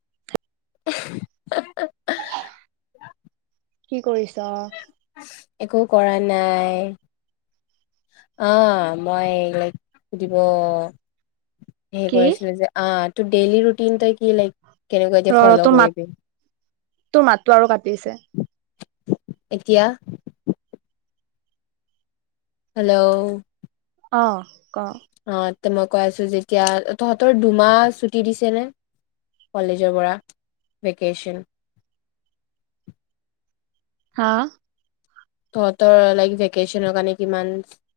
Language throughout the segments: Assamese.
[unintelligible] [unintelligible] কি কৰিছা? একো কৰা নাই। অ 'মই এইবিলাক সুধিব। হেই কি কৰিছিলো যে, অ তোৰ ডেইলি ৰুটিন তই কি লাগ ৰ ৰ তোৰ মাত, তোৰ মাতটো আৰু কাটিছে। এতিয়া। হেল্ল। অ ক। অ'তেনকা আছো যেতিয়া, তহঁতৰ দুমাহ ছুটি দিছে নে? কলেজৰ পৰা ভেকেচন। হা। তহঁতৰ লাইক ভেকেশচনৰ কাৰণে কিমান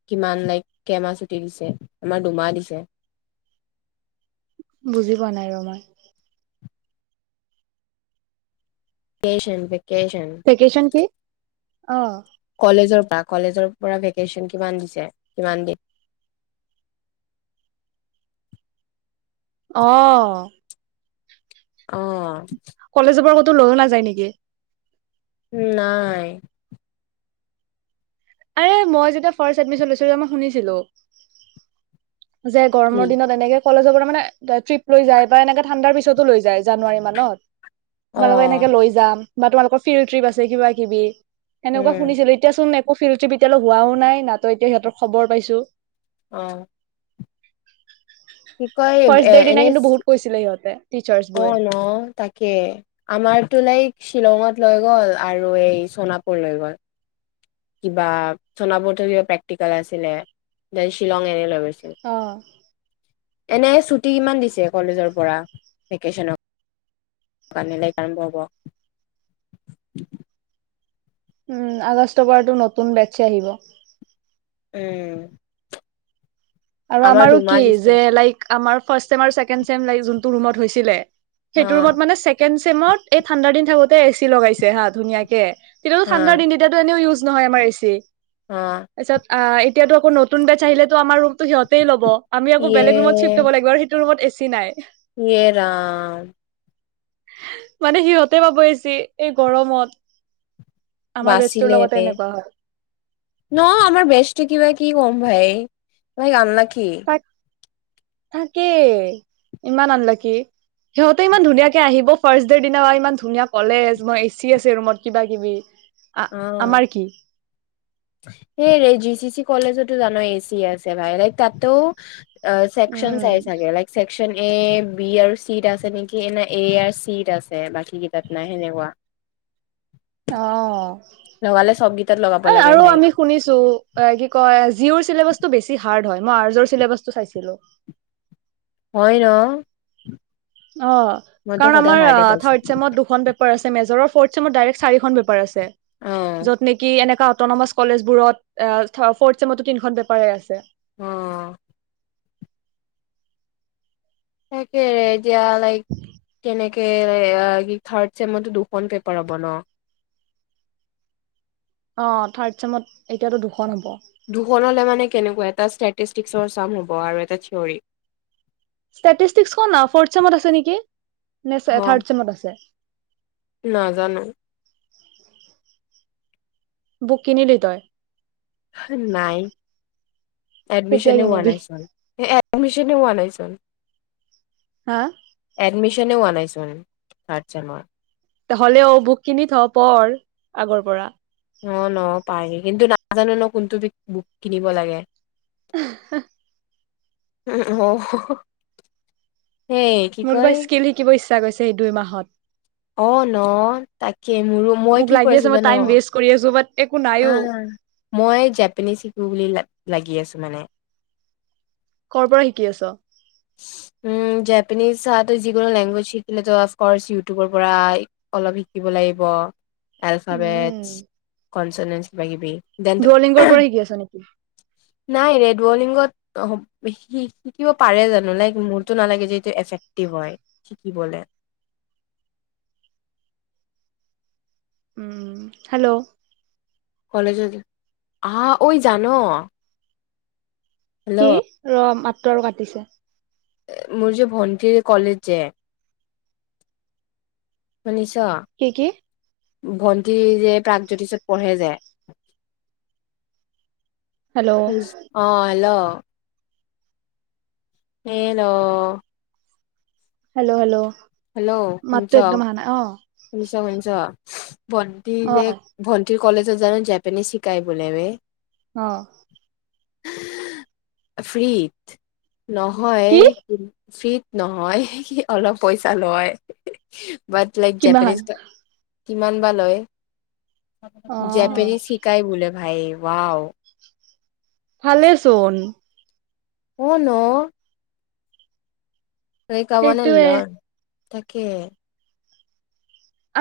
কিমান লাইক কেইমাহ ছুটি দিছে, আমাৰ দুমাহ দিছে। বুজি পোৱা নাই ৰ' মই। ভেকেচন ভেকেচন ভেকেচন কি অ কলেজৰ পৰা, কলেজৰ পৰা ভেকেশচন কিমান দিছে কিমান দিন অ অ কলেজৰ পা ক'তো লৈও নাযায় নিকি? নাই, আৰে মই যেতিয়া ফাৰ্ছ এডমিছন লৈছিলো, মই শুনিছিলো। যে, কি গৰমৰ দিনত এনেকে কলেজৰ পৰা মানে, ট্ৰিপ লৈ যায় বা এনেকে ঠাণ্ডাৰ পিছতো লৈ যায় জানুৱাৰী মানত। তোমালোকক অ', এনেকে লৈ যাম বা তোমালোকৰ ফিৰি ট্ৰিপ আছে কিবা কিবি হেনকা উম, শুনিছিলো এত এতিয়া চোন একো ফিৰি ট্টিপ এতিয়ালৈ হোৱাও নাই নাতো এতিয়া সিহতৰ খবৰ পাইছোঁ। অ কি কয় ফাৰ্ষ্ট এ ডেৰ দিনা এনে কিন্তু চি বহুত কৈছিলে সিহঁতে টিচাৰ্চ বোৰে অ' ন তাকে। আমাৰতো লাইক শ্বিলঙত লৈ গ'ল আৰু চোনাপুৰ লৈ গ'ল। কিবা চোনাপুৰ থিৰে প্ৰেক্টিকেল আছিলে, গৈ শ্বিলং এনেই নামিছো। অ। এনে ছুটি কিমান দিছে কলেজৰ পৰা ভেকেশ্যনত। জানিলে কাৰেণ্ট লাগে। উম, আগষ্টৰ পৰা এইটো নতুন বেচ্ছে আহিব। উম। আৰু আমাৰ আমাৰো দুমাহ কি দিছে যে লাইক। আমাৰ ফাষ্ট চেম আৰু ছেকেণ্ড চেম লাইট জোনটো ৰুমত হৈছিলে, সেইটো অ', ৰুমত মানে চেক। টেনচেনত এই ঠাণ্ডা দিনটো এতিয়া এচি লগাইছে হা ধুনীয়াকে। কেতিয়াবা হা ঠাণ্ডাৰ দিনত। এতিয়াতো ইউজ নহয়, আমাৰ এচি। অ। পিছত আ, এতিয়াতো নতুন বেচ আহিলে আমাৰ ৰুমটো সিহতেই ল'ব। আমি আকৌ ইয়ে বেলেগ ৰুমত চিট পাব লাগিব। তোৰ ৰুমত এচি নাই। ই এ ৰাম। মানে সিহঁতে পাব এচি এই গৰমত। আমাৰ বেষ্টৰ লগতে এনেকুৱা হ'ল। নহয়, আমাৰ বেষ্টতো কিবা- কিবি কম হয়। ই আনলাকি। থাক, তাকেই ইমান আনলাকি। সিহঁতে ইমান ধুনীয়াকে আহিব ফাৰ্ষ্ট -ডে দিনা ইমান ধুনীয়া কলেজ বা এচি আছে ৰুমত কিবা- কিবি। অ। আমাৰ কি হেইৰে জি চি চি কলেজতো জানো এ চি আছে ভাই লাইক তাতোও। চেকশন উম চাই চাগে লাই। চেকশচন এ বি আৰু চিট আছে নেকি ন এ আৰ চিট আছে। বাকীকেইটাত নাই সেনেকুৱা। অ। লগালে চবগীতাত লগাব লাগে আৰু ভাই। আমি শুনিছো এ কি কয় জিৰ চিলেবাচটো বেছি হাৰ্ড হয়, মই আৰ চিলেবাচটো চাইছিলোঁ। হয় ন। অ, মইতো কাৰণ সদায় আমাৰ হাৰ্ডে পাইছো থাৰ্ড চেমত দুখন পে। পেপাৰ মেজৰ ফ্ৰড চেমৰ দাৰেক চাৰিখন পেপাৰ আছে। অ', য'ত নেকি এনেকা অতনমচ। কলেজবোৰত ফৰ্থ চছেমতো তিনিখন পেপাৰে আছে। অ। তাকে এতিয়া লাইক কেনেকে। ত কি থাৰ্ড চেমতো দুখন পেপাৰ হ'ব ন। অ থাৰ্ড চমত এতিয়াতো দুখন হ'ব। দুখনলৈ মানে কেনেকুৱা এটা ষ্টেটিষ্টিকৰ চাম হ'ব আৰু এটা থিয়ৰী। ষ্টেটিষ্টিকখন ফৰ্থ চেমত আছে নেকি নে হ থাৰড চেমত আছে। নাজানো। বুক কিনিলি তই। নাই, কেতিয়া এডমিশনে হোৱা কিনিবি নাই চোন এ। এডমিশনে হোৱা নাই চোন। হা। এডমিশনেও হোৱা নাইচোন থাৰ্ড চেমত,। হ'লেও বুক কিনি থ পঢ় আগৰ পৰা। অ ন পায়ি কিন্তু নাজানো ন কোনটো কি বুক কিনিব লাগে। হেহ হ। উ, সেই। কি মোক কিবা কয় স্কিল শিকিব ইচ্ছা কৰিছে সেই দুই মাহত। অ ন তাকে মোৰো। মই মোক কি লাগি আছে কৰিছোঁ মই জান। টাইম ৱেষ্ট কৰি আছোঁ বাত। অহ, মই জাপানিজ শিকো বুলি লা লাগি আছো মানে। কৰ পৰা শিকি আছ। উম জেপানিজ আৰু যিকোনো লেংগুৱেজ শিকিলে অফকোৰ্চ ইউটিউবৰ পৰা। অলপ শিকিব লাগিব। এলফাবেট উম কনচেনেচ কিবাকিবি দেট। দুৱলিংগৰ পৰা শিকি আছ নেকি নাই ৰেড বলিঙত শিকিব পাৰে জানো। নোলাইক মোৰতটো নালাগে যে এইটো এফেক্টিভ হয় শিকিবলে। উম হেল্ল'। কলেজত, আহ ঐ জান,। কি, হেল্ল' ৰ মাতটো আৰু কাটিছে। মোৰ যে ভণ্টিৰ কলেজ যে শুনিচ। কি কি? ভন্টি যে প্ৰাকজ্যোতিষত পঢ়ে যে। হেল্ল' শুনিছোঁ, অ hello. Hello. Hello hello hello মাতো শুনিছ একদমান অহা নাই অ শুনিছ শুনিছ, ভণ্টিৰ যে অ ভ। ভন্টি কলেজত জানো জেপানিজ শিকাই বোলে বে। অ। ফ্ৰ্ৰীত, নহয় কি? ফিট নহয়, অলপ পইচা লয়। বাট লাইক কিমান জেপানিজ এটা কিমান বা লয়। অ জেপেনিজ শিকাই বোলে ভাই ৱাও। ভালে চোন। অ ন। সেই শিকা মানে সেইটোয়ে লৰ্ন তাকে।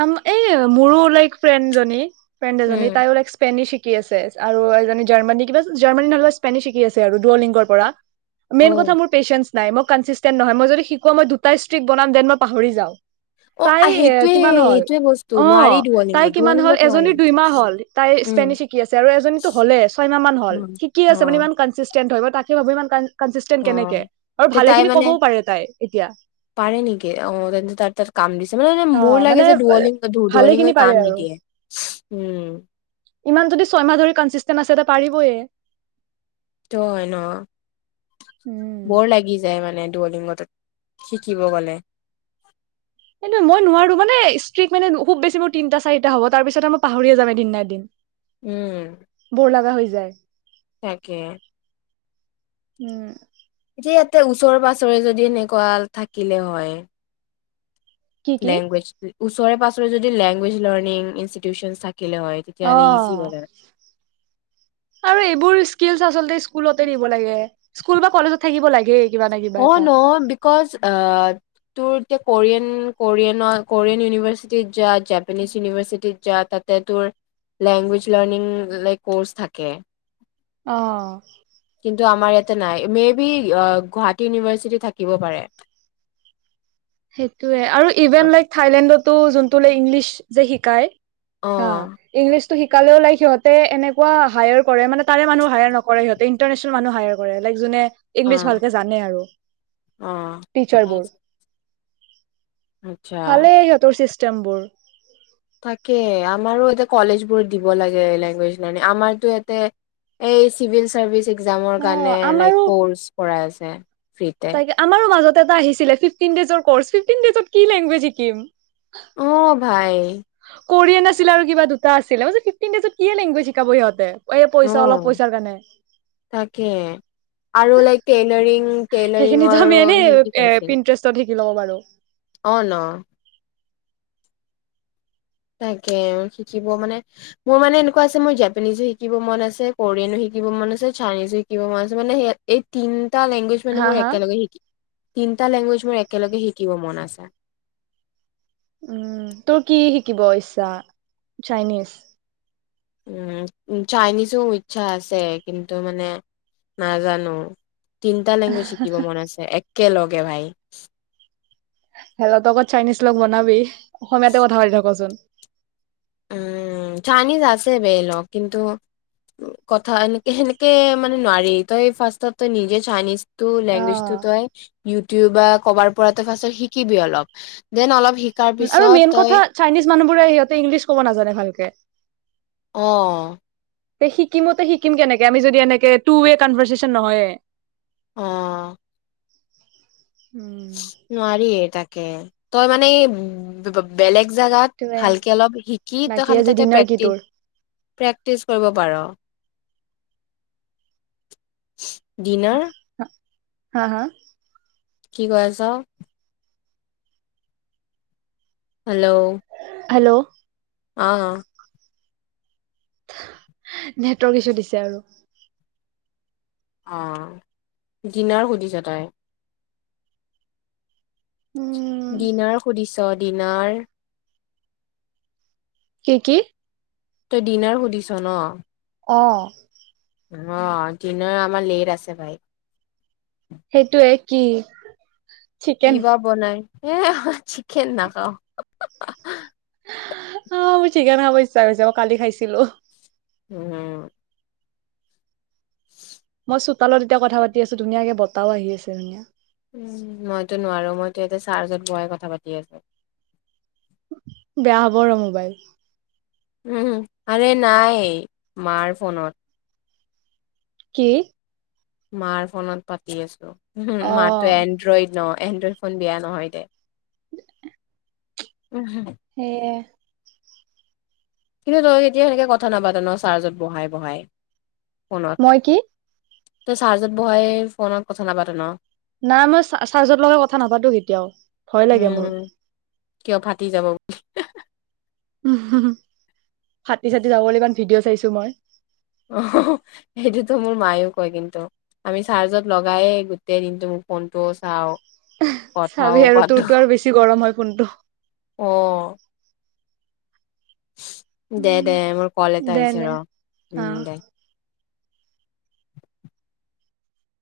আম এ মোৰো লাইক ফ্ৰেণ্ডজনী ফ্ৰেণ্ড এজনী উম তাইও লাইক। স্পেনিছ শিকি আছে আৰু এজনী জাৰ্মানী কিবা জাৰ্মানী নহ'লে স্পেনিছ শিকি আছে আৰু দুওলিংগৰ পৰা। অ মেইন কথা মোৰ পেচেন্ঞ্চ নাই মই কনচিষ্টেণ্ট নহয় মই যদি শিকোও নহ মই দুটাই ষ্ট্ৰিক বনাম দেন মই পাহৰি যাওঁ। অ আ সেইটোয়ে। মান হ'ল সেইটোয়ে বস্তু অ নোৱাৰি তাই দুৱলিংগত কিমান হ'ল দুৱলিংগত নোৱাৰি এজনী দুইমাহ হ'ল তাই উম স্পেনীছ শিক। শিকি আছে আৰু এজনীটো হ'লেই ছয় মাহ মান হল উম শিকি অ আছে মানে ইমান। কনচিষ্টেণ্ট হয় তাকে ভাবো ইমান কন কনচিষ্টেণ্ট অ কেনেকে আৰু তে তাই ভালেখিনি মানে ক'বও পাৰে তাই এতিয়া। পাৰে নেকি অ তেন্তে তাইৰ তাত। কাম দিছে মানে মানে মোৰ লাগে যে দুৱলিং ভালেখিনি দুৱলিংগই পাৰে কাম আৰু নিদিয়ে উম। ইমান যদি ছয়মাহ ধৰি কনচিষ্টেণ্ট আছে এতিয়া পাৰিবয়ে। সেইটোও হয় ন। উম। বৰ লাগি যায় মানে দুৱলিংগটোত শিকিব গ'লে। এইটো মই নোৱাৰো মানে ষ্ট্ৰিক্ মানে খুব বেছি মোৰ তিনটা চাৰটা হ'ব তাৰপিছতে মই পাহৰীয়ে যাম এদিন না এদিন। [unintelligible] উম বৰ লগা হৈ যায় তাকে উম এতিয়া ইয়াতে ওচৰে পাজৰে যদি এনেকুৱা থাকিলে হয়। কি কি? লেংগুৱেজ ওচৰে পাজৰে যদি লেংগুৱেজ লাৰ্নিং ইনষ্টিটিউচন থাকিলে হয়। অ তেতিয়াহ'লে ইজি হ'ল হয়। আৰু এইবোৰ স্কিলচ আচলতে স্কুলতে দিব লাগে স্কুল বা কলেজত থাকিব লাগেই। কিবা না কিবা অ এটা। ন বিক'জ আ তোৰ এতিয়া কোৰিয়ান কোৰিয়নৰ কোৰিয়ান ইউনিভাৰ্চিটিত যা জাপানীজ ইউনিভাৰ্চিটিত যা তাত তাতে তোৰ লেংগুৱেজ লাৰ্ণিং লাইক ক'ৰ্চ থাকে। অ কিন্তু আমাৰ ইয়াতে নাই মে ভি গুৱাহাটী ইউনিভাৰ্চিটি থাকিব পাৰে। সেইটোৱে আৰু ইভেন লাইক থাইলেণ্ডটো যোনটো লাইক ইংলিছ যে শিকায় অ ইংলিছটো শিকালেও লাইক সিহঁতে এনেকুৱা হায়াৰ কৰে মানে তাৰে মানুহ হায়াৰ নকৰে সিহঁত ইণ্টাৰনেচনেল মানুহ হায়াৰ কৰে লাইক যোনে অ ইংলিছ ভালকে জানে আৰু অ টিচাৰবোৰ উম ভালেই সিহঁতৰ চিষ্টেম বোৰ তাকে আমাৰো এতিয়া কলেজবোৰত দিব লাগে লেংগুৱেজ লাৰ্নিং আমাৰটো এইয়াতে এই চিভিল চাৰ্ভিচ একজামৰ অ কাৰণে লাইক আমাৰো কৰ্চ কৰাই আছে ফ্ৰীতে। তাকে আমাৰো মাজত এটা আহিছিলে ফিফটিন ডেইছৰ কৰ্চ ফিফটিন ডেইজত কি লেংগুৱেজ শিকিম। অ ভাই কৰিয়ান আছিলে আৰু কিবা দুটা আছিলে মই ভাবিছোঁ ফিফটিন ডেইজত কি লেংগুৱেজ শিকাব সিহঁতে এই পইচা অলপ অ' পইচাৰ কাৰণে তাকে আৰু লাইক টেইলাৰিং টেইলাৰিংৰ আৰু সি কি পাইছে। হেপী ইণ্টাৰেষ্টত শিকি ল'ব পাৰো। অ ন তাকে অ শিকিব মানে মোৰ মানে এনেকুৱা হৈছে মই জাপানীজো শিকিব মন আছে কোৰিয়ানো শিকিব মন আছে চাইনিজো শিকিব মন আছে মানে সেয়া এই তিনটা লেংগুৱেজ মানে হা মোৰ হা একেলগে শিকি তিনটা লেংগুৱেজ মোৰ একেলগে শিকিব মন আছে উম তোৰ কি শিকিব ইচ্ছা চাইনিজ উম চাইনিজো ইচ্ছা আছে কিন্তু মানে নাজানো তিনটা লেংগুৱেজ শিকিব মন আছে একেলগে ভাই হেল্লতকত চাইনিজ লগ বনাবি অসমীয়াতে কথা পাতি থাকচোন উম চাইনিজ আছে বে লগ কিন্তু কথা এনেকে সেনেকে মানে নোৱাৰি তই ফাৰ্ষ্ট তই নিজে চাইনিজ টো অ লেংগুৱেজ টো তই ইউটিউব বা কৰবাৰ পৰা তই ফাৰ্ষ্ট শিকিবি অলপ দেন অলপ শি আৰু মেইন কথা চাইনিজ মানুহবোৰে সিহঁতে ইংলিছ ক'ব নাজানে ভালকে অ শিকিমতে শিকিম কেনেকে আমি যদি এনেকে টু ৱে কনভাৰ্চেচন নহয়ে অ উম নোৱাৰিয়ে তাকে, তই মানে বেলেগ জাগাত টোৱে ভালকে অলপ শিকি তই বাকী খালি আজি তাতে ডিনাৰ কি প্ৰেক্টিচ তোৰ? প্ৰেক্টিচ কৰিব পাৰ, ডিনাৰ হা' হা' কি কৈ আছ? হেল্ল' হেল্ল' অ',। নেটৱৰ্ক ইছু দিছে আৰু। অ', ডিনাৰ সুধিছে তাই। উম। ডিনাৰ সুধিছ ডিনাৰ কি কি? তই ডিনাৰ সুধিছ ন'? অ',। অ', ডিনাৰ আমাৰ লেট আছে ভাই। সেইটোয়ে কি? কি চিকেন বা বনাই, চিকেন নখাওঁ। অ', মোৰ চিকেন খাব ইচ্ছা গৈছে, অ' মই কালি খাইছিলো। উম [inaudible] মই চোতালত এতিয়া কথা পাতি আছো, ধুনীয়াকে বতাহও আহি আছে ধুনীয়া। মইতো নোৱাৰো, মইতো এতে চাৰ্জত বোৱাই কথা পাতি আছোঁ। বেয়া হ'ব ৰ' মোবাইল। উম', আৰে নাই মাৰ ফোনত। কি? মাৰ ফোনত পাতি আছো, মাতো অ' এনড্ৰইড ন' এনড্ৰইড ফোন বেয়া নহয় দে। উম', হুম'। সেয়ে। কিন্তু তই এতিয়া সেনেকে কথা নাপাত ন' চাৰ্জত বহাই বহাই ফোনত। মই কি তই চাৰ্জত বহাই ফোনত কথা নাপাত ন'? নাই মই চা'- চাৰ্জত লগাই কথা নাপাতো কেতিয়াওঁ, ভয় লাগে মোৰ। উম কিয় ফাটি যাব বুলি! উ' ফাটি চাটি যাবলৈ ইমান ভিডিঅ' চাইছো মই। অ', সেইটোতো মোৰ মায়ও কয় কিন্তু। আমি চাৰ্জত লগাই গোটেই দিনটো মোৰ ফোনটো চাওঁ। চাবি আৰু তোৰতো আৰু বেছি গৰম হয় ফোনটো। অহ',। দে- দে মোৰ কল এটা দে আহিছে দে ৰ' অ'। উম দে।